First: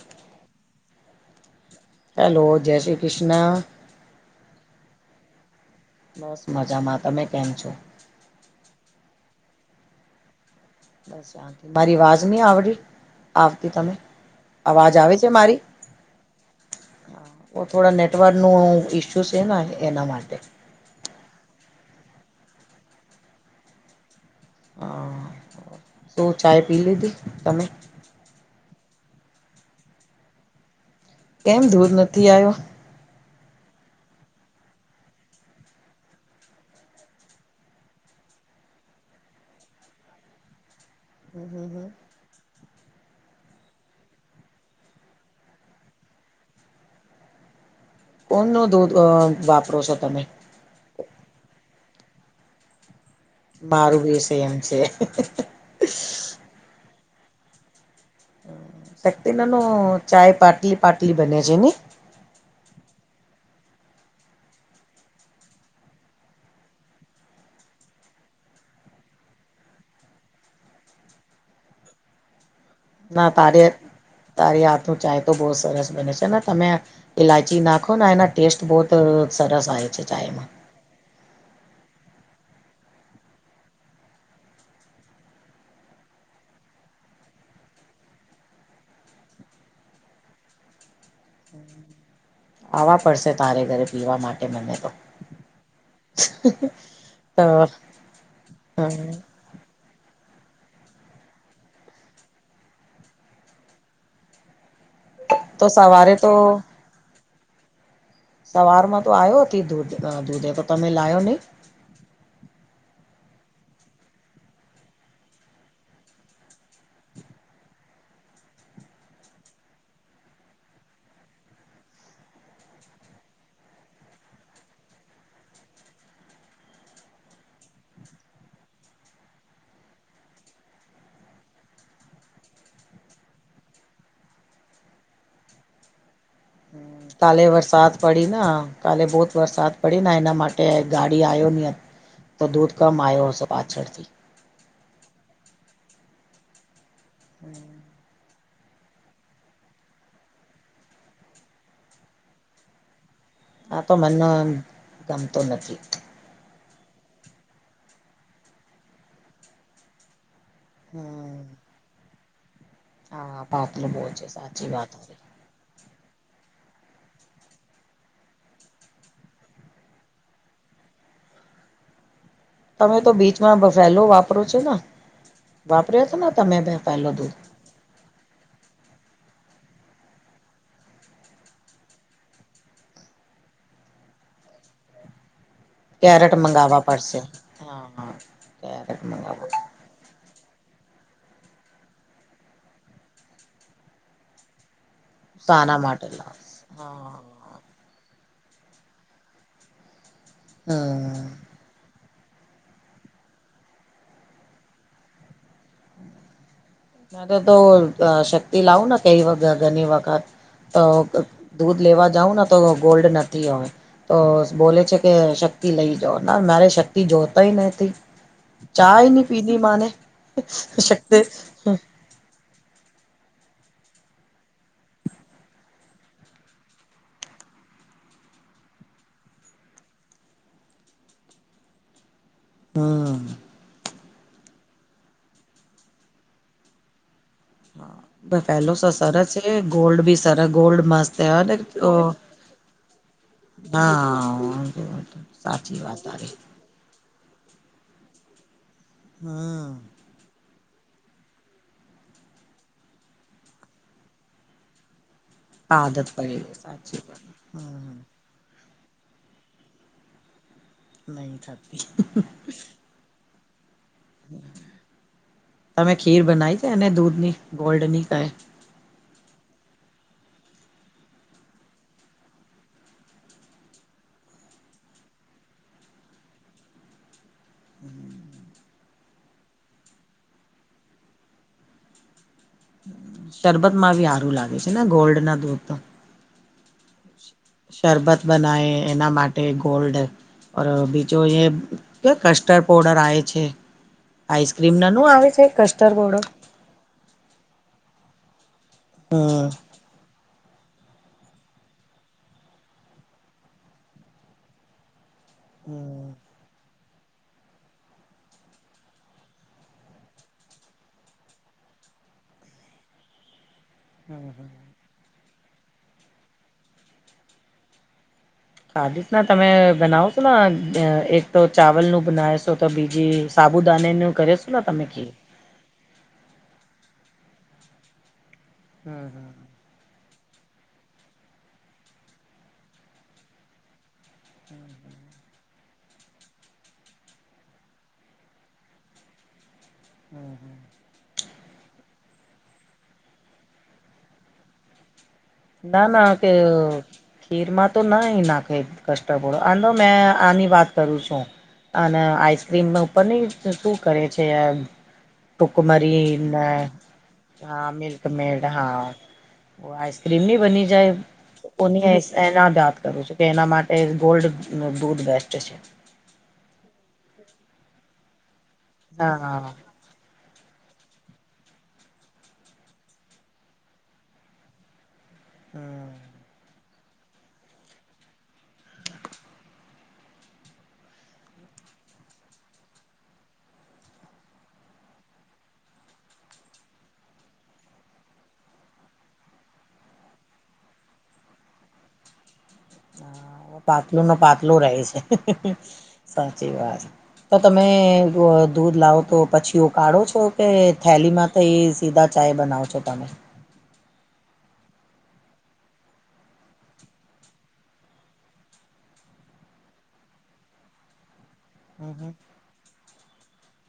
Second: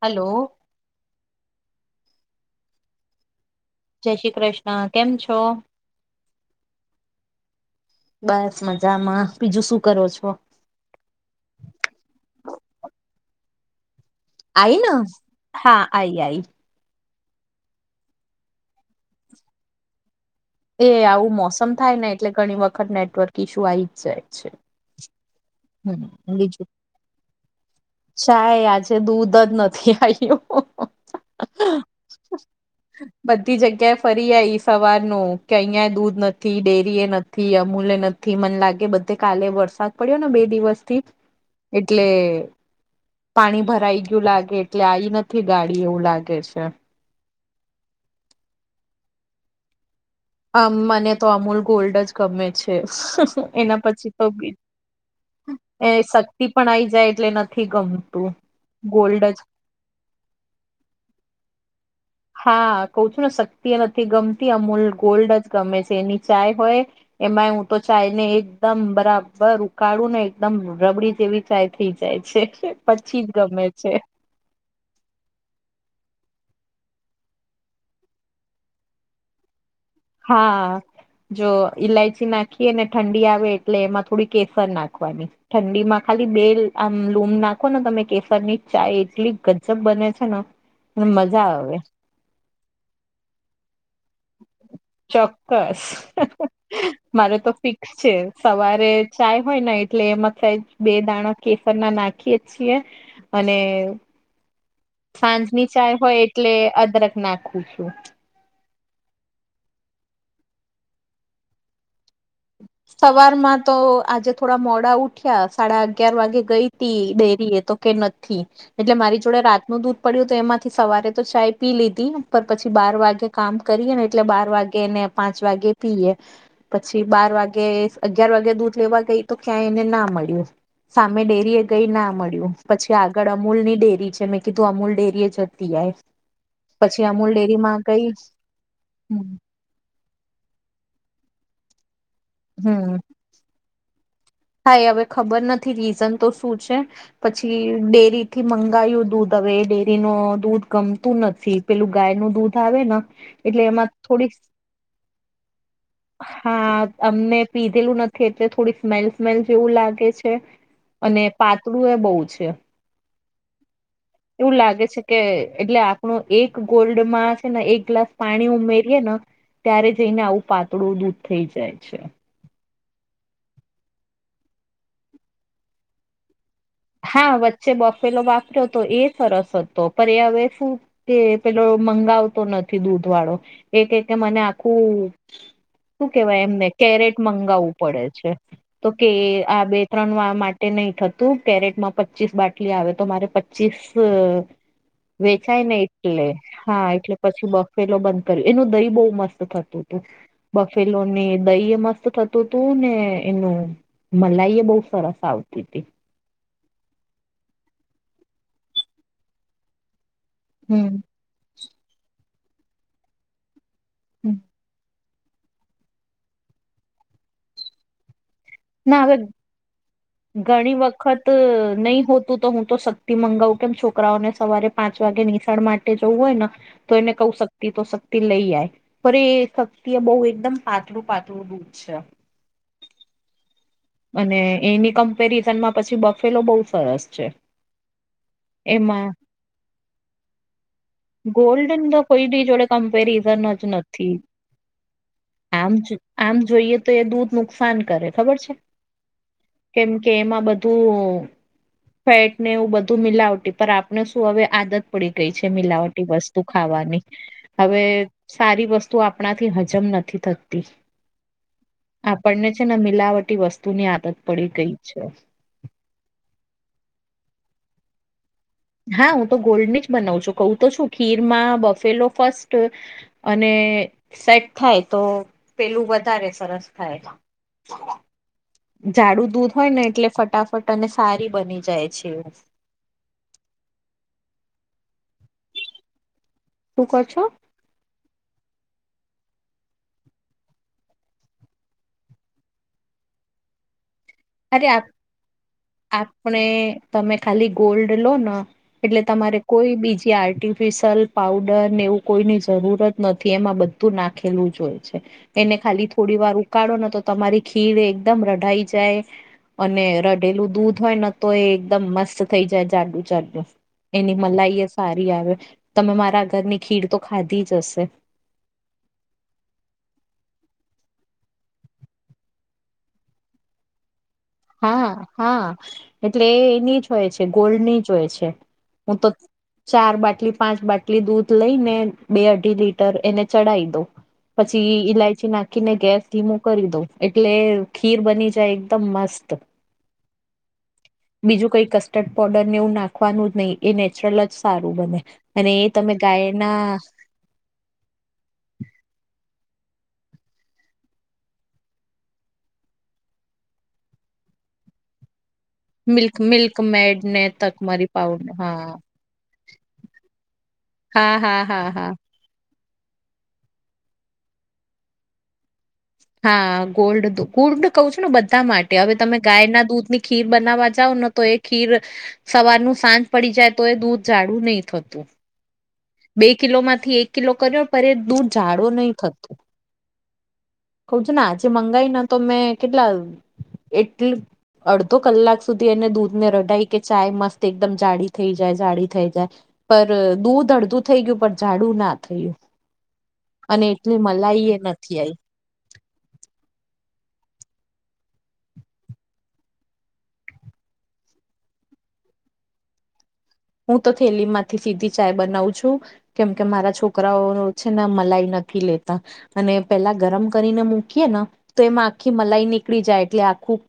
Hello. Hello, જય શ્રી કૃષ્ણ. જય શ્રી કૃષ્ણ. કેમ છો? બસ મજામાં. તમે કેમ છો? બસ મજામાં. બીજું શું કરો છો? બસ શાંતિ, મારી યાદ નહી આવડી આવતી તને? આઈ ને! હા આઈ આઈ. હા થોડા નેટવર્કનું ઈસ્યુ છે ને એના માટે. એ આવું મોસમ થાય ને એટલે ઘણી વખત નેટવર્ક ઈશ્યુ આવી જ જાય છે. હા શું હમ ચાય બીજું. પી લીધી તમે ચાય, આજે દૂધ જ નથી આવ્યું. કેમ દૂધ નથી [unintelligible] આવ્યો બધી જગ્યાએ ફરી આવીઈ સવાર નું કે અહિયાં દૂધ નથી, ડેરી એ નથી, અમૂલે નથી મને લાગે બધે કાલે વરસાદ પડ્યો ને બે દિવસ થી, એટલે પાણી ભરાઈ ગયું લાગે એટલે આ ઈ નથી ગાડી એવું લાગે છે. કોન નું દૂધ વાપરો છો તમે? આમ મને તો અમૂલ ગોલ્ડ જ ગમે છે. એના મારું પછી બી તો, સેમ છે એ શક્તિ પણ આઈ જાય એટલે નથી ગમત શક્તિના નું ચાય પટલી પટલી બને છે ને? હા કઉ છું ને શક્તિ નથી ગમતી. અમૂલ ગોલ્ડ જ ગમે છે એની ચાય હોય એમાંય હું તો ચાય ને એકદમ બરાબર ઉકાળું ને એકદમ રબડી જેવી ચાય થઈ જાય છે. પછી ના જ તારી ગમે છે તારી હાથ નું ચાય તો બહુ સરસ બને છે. ને તમે ઈલાયચી નાખોને એના ટેસ્ટ બહુત સરસ આવે છે. ચાયમાં હા. જો ઈલાયચી નાખીએ ને, ઠંડી આવે એટલે એમાં થોડી કેસર નાખવાની. ઠંડી માં ખાલી બે આમ લૂમ નાખો ને તમે કેસર ની ચાાય એટલી ગજબ બને છે ને! એમ મજા આવે. આવવા પડશે તારે ઘરે. પીવા માટે મને તો ચોક્કસ! મારે તો ફિક્સ છે. સવારે ચાય. હોયને એટલે એમાં સેજ બે દાણા કેસર ના નાખીએે છીએ, અને [inaudible] સાંજની તો ચાય સવારે હોય, તો એટલે અદરક નાખું છું. સવાર માં તો આયોતી દૂધ -દુધે તો તમે લાયો નહી? [inaudible] સવારમાં તો આજે થોડા મોડા ઉઠ્યા, સાડા અગયાર વાગે ગઈતી ડેરીએ તો. કે નથી. એટલે મારી જોડે રાતનું દૂધ પડ્યું તુ, એમાંથી સવારે તો ચાય પી લીધી, પણ પછી બાર વાગે કામ કરીએ ને એટલે બાર વાગે, ને પાંચ વાગે પીએ. પી બાર વાગે, અગિયાર વાગે દૂધ લેવા ગઈ, તો ક્યાં એને ના મળ્યું. સામે ડેરીએ ગઈ ના મળ્યું, પછી આગળ અમૂલ ની ડેરી છે, મેં કીધું અમૂલ ડેરીએ જતી યાય. હમ્મ, કાલે વરસાદ ગઈ પડીના, કાલે બહુત વરસાદ પડીને એના માટે ગાડી આવ્યો નહી, તો દૂધ કમ આવ્યો હશે પાછળથી. કાય હવે ખબર નથી રીઝન તો શું છે, પછી ડેરી થી મંગાયું દૂધ, હવે ડેરી ન દૂધ ગમતું નથી, પેલું ગાય નું દૂધ આવેને. આતો મને એમ ગમતું નથી. હા અમને પીધેલું નથી, એટલે થોડી સ્મેલ સ્મેલ જેવું લાગે છે. અને હમ પાતળું એ બહુ છે. હા, પતાડું બો છેે, સાચી વાત છે. એ એટલે આ થોડો એક ગોલ્ડમાં છે ને એક ગ્લાસ પાણી ઉમેરીએેને. ત્યારે જઈને આવું પાતળું દૂધ થઈ જાય છે. તમે તો બીચમાં બફેલો વાપરો છો ને, વાપર્યો તો ને તમે ભે હા વચ્ચે બફેલો વાપર્યો હતો, એ સરસ હતો, પણ એ હવે શું કે પેલો મંગાવતો નથી દૂધ વાળો, એ કે કે મને આખું [inaudible] શું કેવાય એમને મંગાવવા કેરેટ પડશે મંગાવવું હા પડે હા છે, તો કેરેટ કે મંગાવો આ બે ત્રણ વા માટે નહી થતું. કેરેટ માં પચીસ બાટલી આવે, તો મારે પચીસ વેચાય ને સાના માટે એટલે, લાવ હા એટલે પછી બ ફેલો બંધ કર્યો, એનું દહી બહુ મસ્ત થતું હતું, બફેલોને હમ દહી ઇ મસ્ત થ તું તુ ને, એનું મલાઈ એ બહુ સરસ આવતી હતી. મારેતો અ શક્તિ લાવુંને, કઈ ઘણી વખત તો હમ દૂધ લેવા જાઉંને તો ગોલ્ડ નથી હવે, તો બોલે છે. કે શક્તિ લઈ જાવ, ના મારે શક્તિ જોતોય નથી. ચા ના હવે ની પીધી માને, ઘણી શકતિ વખત નહી હોતું તો હું તો શક્તિ મંગાવું, કેમ છોકરાઓને સવારે પાંચ વાગે નિશાળ માટે જવું હોયને. તો એને કઉ, શક્તિ તો શક્તિ લઈ આય. પણ એ.... શક્તિ એ બહું એકદમ પાતળું પાતળું દૂધ છે હમ.... અને એની કમ્પેરિઝનમાં પછી બફેલો બહુ સરસ છે. બફેલો સ એમાં સરસ છે ગોલ્ડ ભી સરસ ગોલ્ડ મસ્ત હૈ ગોલ્ડન તો [unintelligible] કોઈની જોડે કમ્પેરિઝન જ નથી.. આમ સાચી વાત જ તારી આમ જોઈએ તો એ દૂધ નુકસાન કરે ખબર છે? હમ..... કેમ કે એમાં બધું... ફેટને એવું બધું મિલાવટી. પણ આપણે શું હવે આદત પડી ગઈ છે આદત મિલાવટી પડી વસ્તુ ગઈ સાચી ખાવાની વાત હવે હમ સારી વસ્તુ આપણાથી હજમ નથી થતી. નહી થતી આપણને છે ને મિલાવટી વસ્તુની આદત પડી ગઈ છે. તમે ખીર બનાવી છે ને દૂધ ની ગોલ્ડ ની કાય? હા હું તો ગોલ્ડની જ બનાવું છું કઉું તો છું ખીરમાં બફેલો ફસ્ટ અને.... સેટ થાય તો પેલું વધારે સરસ થાય. [inaudible] જાડું દૂધ હોય ને એટલે ફટાફટ અને સારી બની જાય છે. શરબતમાં બી સારું લાગે છે ને ગોલ્ડ ના દૂધ તો? શું ક્યો છો? શરબત બનાવ્યે એના માટે ગોલ્ડ બીજો એમ કે કસ્ટર્ડ પાઉડર આવે છે. અરે સ્ક્રીમ ના નો આવે છે કસ્ટર્ડ પાવડર આપણે.. તમે ખાલી ગોલ્ડ લો ને એટલે હમ તમારે કોઈ બીજ કે આર્ટિફિશયલ પાવડર ને એવું કોઈની જરૂર જ નથી એમાં બધું નાખેલું જ હોય છે. એને ખાલી હમ થોડીવાર ઉકાળો ને તો તમારી ખીર એકદમ રઢાઈ જાય. અને રઢેલું દૂધ હોય ને તો એ એકદમ મસ્ત થઈ જાય જાડું જાડું. એની મલાઈ એ સારી આવે. તમે મારા ઘરની ખીર તો ખાધી જ હશે. ખાધી સ ને તમે બનાવ છો ને એક તો ચાવલ નું બનાવશો તો બીજી સાબુદાનેનું કરેસ હા હા હા... એટલે એની જ હોય છે ગોલ્ડ ની જ હોય છે. હું હમ તો હમ ચાર બાટલી, પાંચ બાટલી દૂધ લઈ ને બે અઢી લીટર એને ચડાઈ દઉં. પછી ઈલાયચી નાખીને ગેસ ધીમું કરી દઉં એટલે.. ખીર બની જાય એકદમ મસ્ત. [unintelligible] હમ.... બીજું કઈ કસ્ટર્ડ પોડર ને એવું નાખવાનું જ નહી એ નેચરલ જ સારું બને. અને એ તમે ગાયના ખીર માં તો નઈ નાખે કસ્ટર્ડ પોડર આ તો મે આની વાત કરું છું. અને આઈસક્રીમ ઉપર નઇ શું કરે છે આ ટુકમરી મિલ્ક ને મિલ્ક મેડ ને હા તકમરી પાઉડ મિલ્કમેડ હા [unintelligible] ક્રીમી બની જાય હા હા હા કોની હા આઈસ્? એના જ વાત કરું છું કે એના માટે ગોલ્ડ નું દૂધ બેસ્ટ છે. હા.. ગોલ્ડ હતું ગોલ્ડ કઉં છું ને બધા માટે હવે તમે ગાય હા ના દૂધની ખીર બનાવવા જાવ ને તો એ ખીર સવારનું સાંજ પડી જાય તો એ દૂધ જાડું નહી થતું. હમ [unintelligible] બે કિલો માંથી એક કિલો કર્યો પણ એ દૂધ જાડો નહી થતો. કઉ છું ને આજે મંગાવયું ને તો મેં કેટલા એક લી અડધો કલાક સુધી એને દૂધ ને રઢાય કે ચાય મસ્ત એકદમ જાડી થઈ જાય જાળી થઈ જાય પર દૂધ અડધું થઈ ગયું પણ જાડું ના થયું. અને એટલી પાતલું નુ મલાઈ એ પાતલું રહે છે નથી આઈ. સાચી વાત. તો તમે દૂ દૂધ લાવો તો પછી ઉકાળો છો કે થેલીમાં થી એ સીધા ચાય બનાવ છો તમે? હું તો થેલી માંથી સીધી ચાય બનાવ છું. કેમ કે મારા છોકરાઓ છે ને મલાઈ નથી લેતા. અને પેલા ગરમ કરીને મૂકીએ ને તો એમાં હમ આખી મલાઈ નીકળી જાય એટલે આખું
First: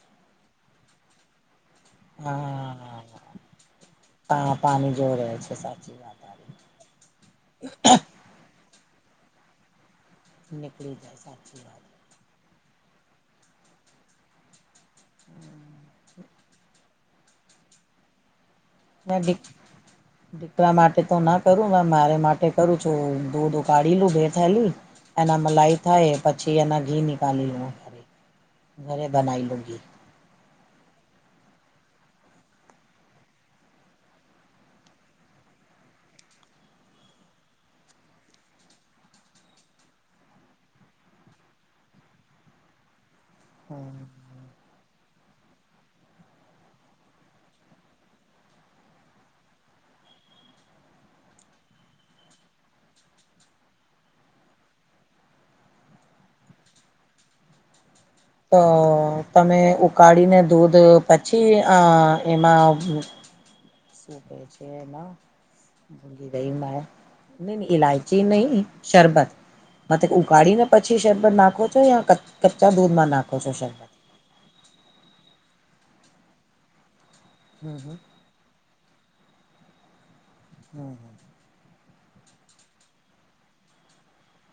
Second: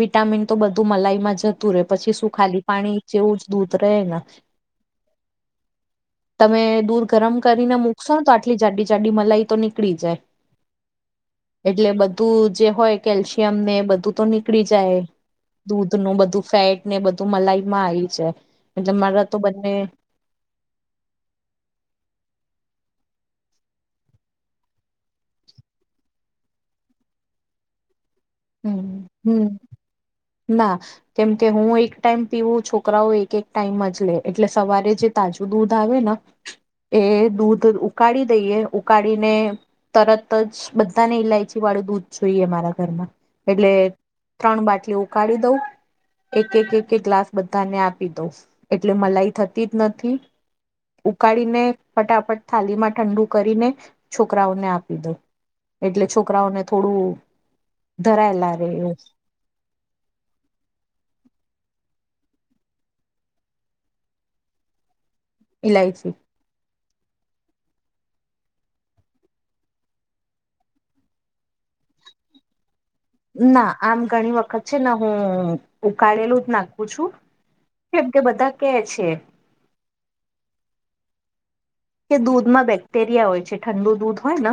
વિટામિન તો બધું મલાઈમાં જ તુરે પછી શું ખાલી પાણી હા જેવું જ દૂધ તો રહે ના પાણી જો રહે છે સાચી વાત તમે દૂધ ગરમ કરીને મૂકશો તો આટલી જાડી જાડી મલાઈ તો નીકળી જાય નિકળી જાય સાચી વાત છે. દુધ જે હોય કેલ્શિયમ ને બધું તો નીકળી જાય દૂધનું બધું ફેટ ને બધું મલાઈમાં આઈ જાય એટલે મે મારા તો બંને દીકરા માટે તો ના કરું મારે માટે કરું છું દૂધ ઉકાળે લું બે થેલી એના મલાઈ થાય પછી એના ઘી નીકાલી લઉ. હમ હમ ના કેમ કે હું એક ટાઈમ પીવું છોકરાઓ એક એક ટાઈમ જ લે એટલે સવારે જે તાજું દૂધ આવે ના એ દૂધ ઉકાળી દઈએ ઉકાળીને તરત જ બધાને ઈલાયચી વાળું દૂધ જોઈએ મારા ઘરમાં એટલે ત્રણ બાટલી ઉકાળી દઉં એક એક એક એક ગ્લાસ બધાને આપી દઉ એટલે મલાઈ થતી જ નથી ઉકાળીને ફટાફટ થાલીમાં ઠંડુ કરીને છોકરાઓને આપી દઉ. એટલે છોકરાઓને થોડું ધરાયેલા તો રે તમે ઉકાળીને દૂધ પછી આ એમાં શભ છે એમાં ઇલાયચી ભૂલી ગય મા [inaudible] નહી નહીં ઈલાયચી નહી શરબત માથે ઉકાળી ને પછી શરબત નાખો છો યા ક કચા દુધમાં ના ના આમ ઘણી વખત છેને હું ઉકાળેલું જ નાખું છું. હમ હમ કેમ કે બધા કે છે હમ. કે દૂધમાં બેક્ટેરિયા હોય છે ઠંડુ દૂધ હોય ને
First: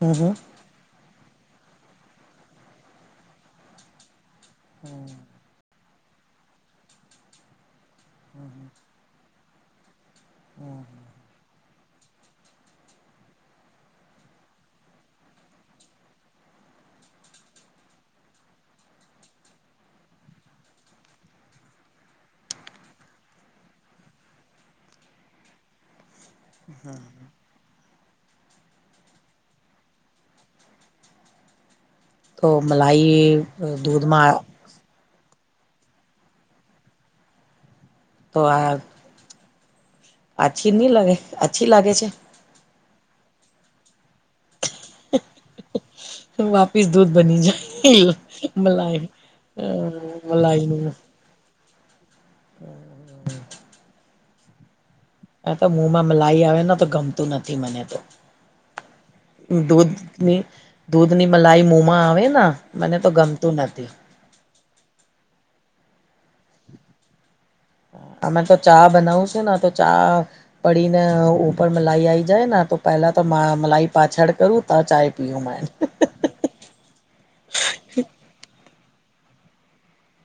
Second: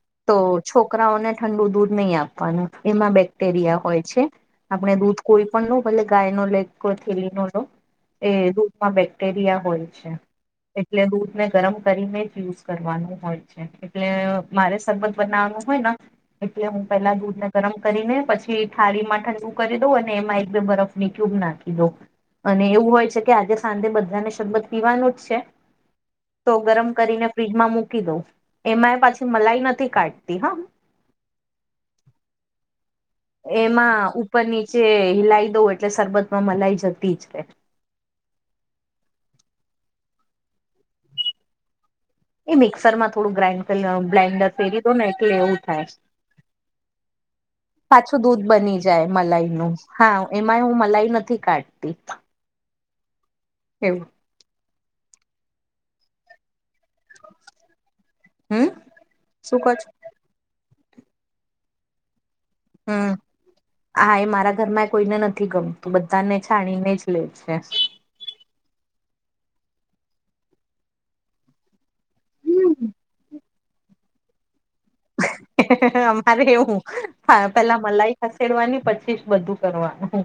હમ તો હમ છોકરાઓને ઠંડુ દૂધ નહી આપવાનું એમાં બેક્ટેરિયા હોય છે. આપણે દૂધ હમ કોઈ પણ લો ભલે ગાય નો લે થેલીનો લો એ દૂધમાં બે બેકટેરિયા હોય છે હમ એટલે દૂધ ગરમ કરીને જ યુઝ કરવાનું હોય છે એટલે મારે શબત બનાવવાનું હોય ને એટલે હું પેલા દૂધ ને ગરમ કરીને પછી થાળી મા ઠંડુ કરી દઉં અને એમાં એક બે બરફની ક્યુબ નાખી પીધો અને એવું હોય છે કે આજે સાંજે બધાને શરબત પીવાનું છે. તો ગરમ કરીને ફ્રીજમાં મૂકી દઉં એમાં એ પાછી મલાઈ નથી કાઢતી હા તો મલાઈ એમાં દૂધમાં ઉપર નીચે હિલાઈ દઉં એટલે શરબતમાં મલાઈ જતી જ રે. તો આ આછી નહી લાગે અચ્છી લાગે છે? એ મિક્સર થોડું કરી બ્લાઇન્ડર ફેરી દો ને એટલે એવું થાય. વાપિસ દૂધ બની જાય પાછું દૂધ બની મલાઈ જાય અ મલાઈનું હા એમાં હું મલાઈ નથ થી કાળતી. અહ. એવું. હ તો મોમાં મલાઈ આવેને તો ગમતું નથી મને તો હમ શું કહ છો દૂધ ની દૂધ ની મલાઈ મોમાં આવે ના હમ્મ હા એ મારા ઘરમાં કોઈને નથી ગમતું બધાને છાણીને જ લે છે. અમે તો ચા બનાવ છું ને તો ચા પડીને ઉપર મલાઈ આઈ જાય તો પહેલા તો મા મલાઈ પાછળ કરું ઉતા ચા પીયું મેં. અરે હું પેલા મલાઈ ખસેડવાની પછી જ બધું કરવાનું.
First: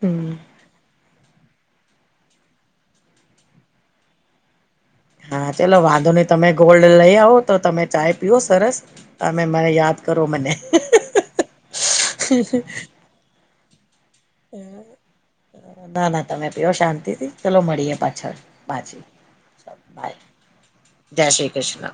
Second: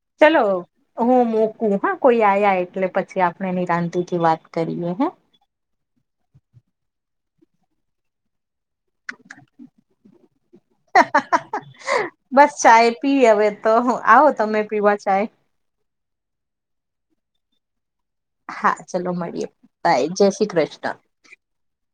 હમ ચલો. હું મોકું હા કોઈ આયા એટલે પછી આપડે નિરાંતીથી વાત કરીએ હ. હા ચલો વાંધો નહી તમે ગોલ્ડ લઈ આવો તો તમે ચાય પીઓ સરસ. તમે મને યાદ કરો મને. બસ ચાય પી હવે તો હું આવો હે તમે પીવા ચાય ના ના તમે પીઓ શાંતિથી ચલો મળીએ પા હા ચલો મળીએ. બાય, જય શ્રી કૃષ્ણ. જય શ્રી કૃષ્ણ.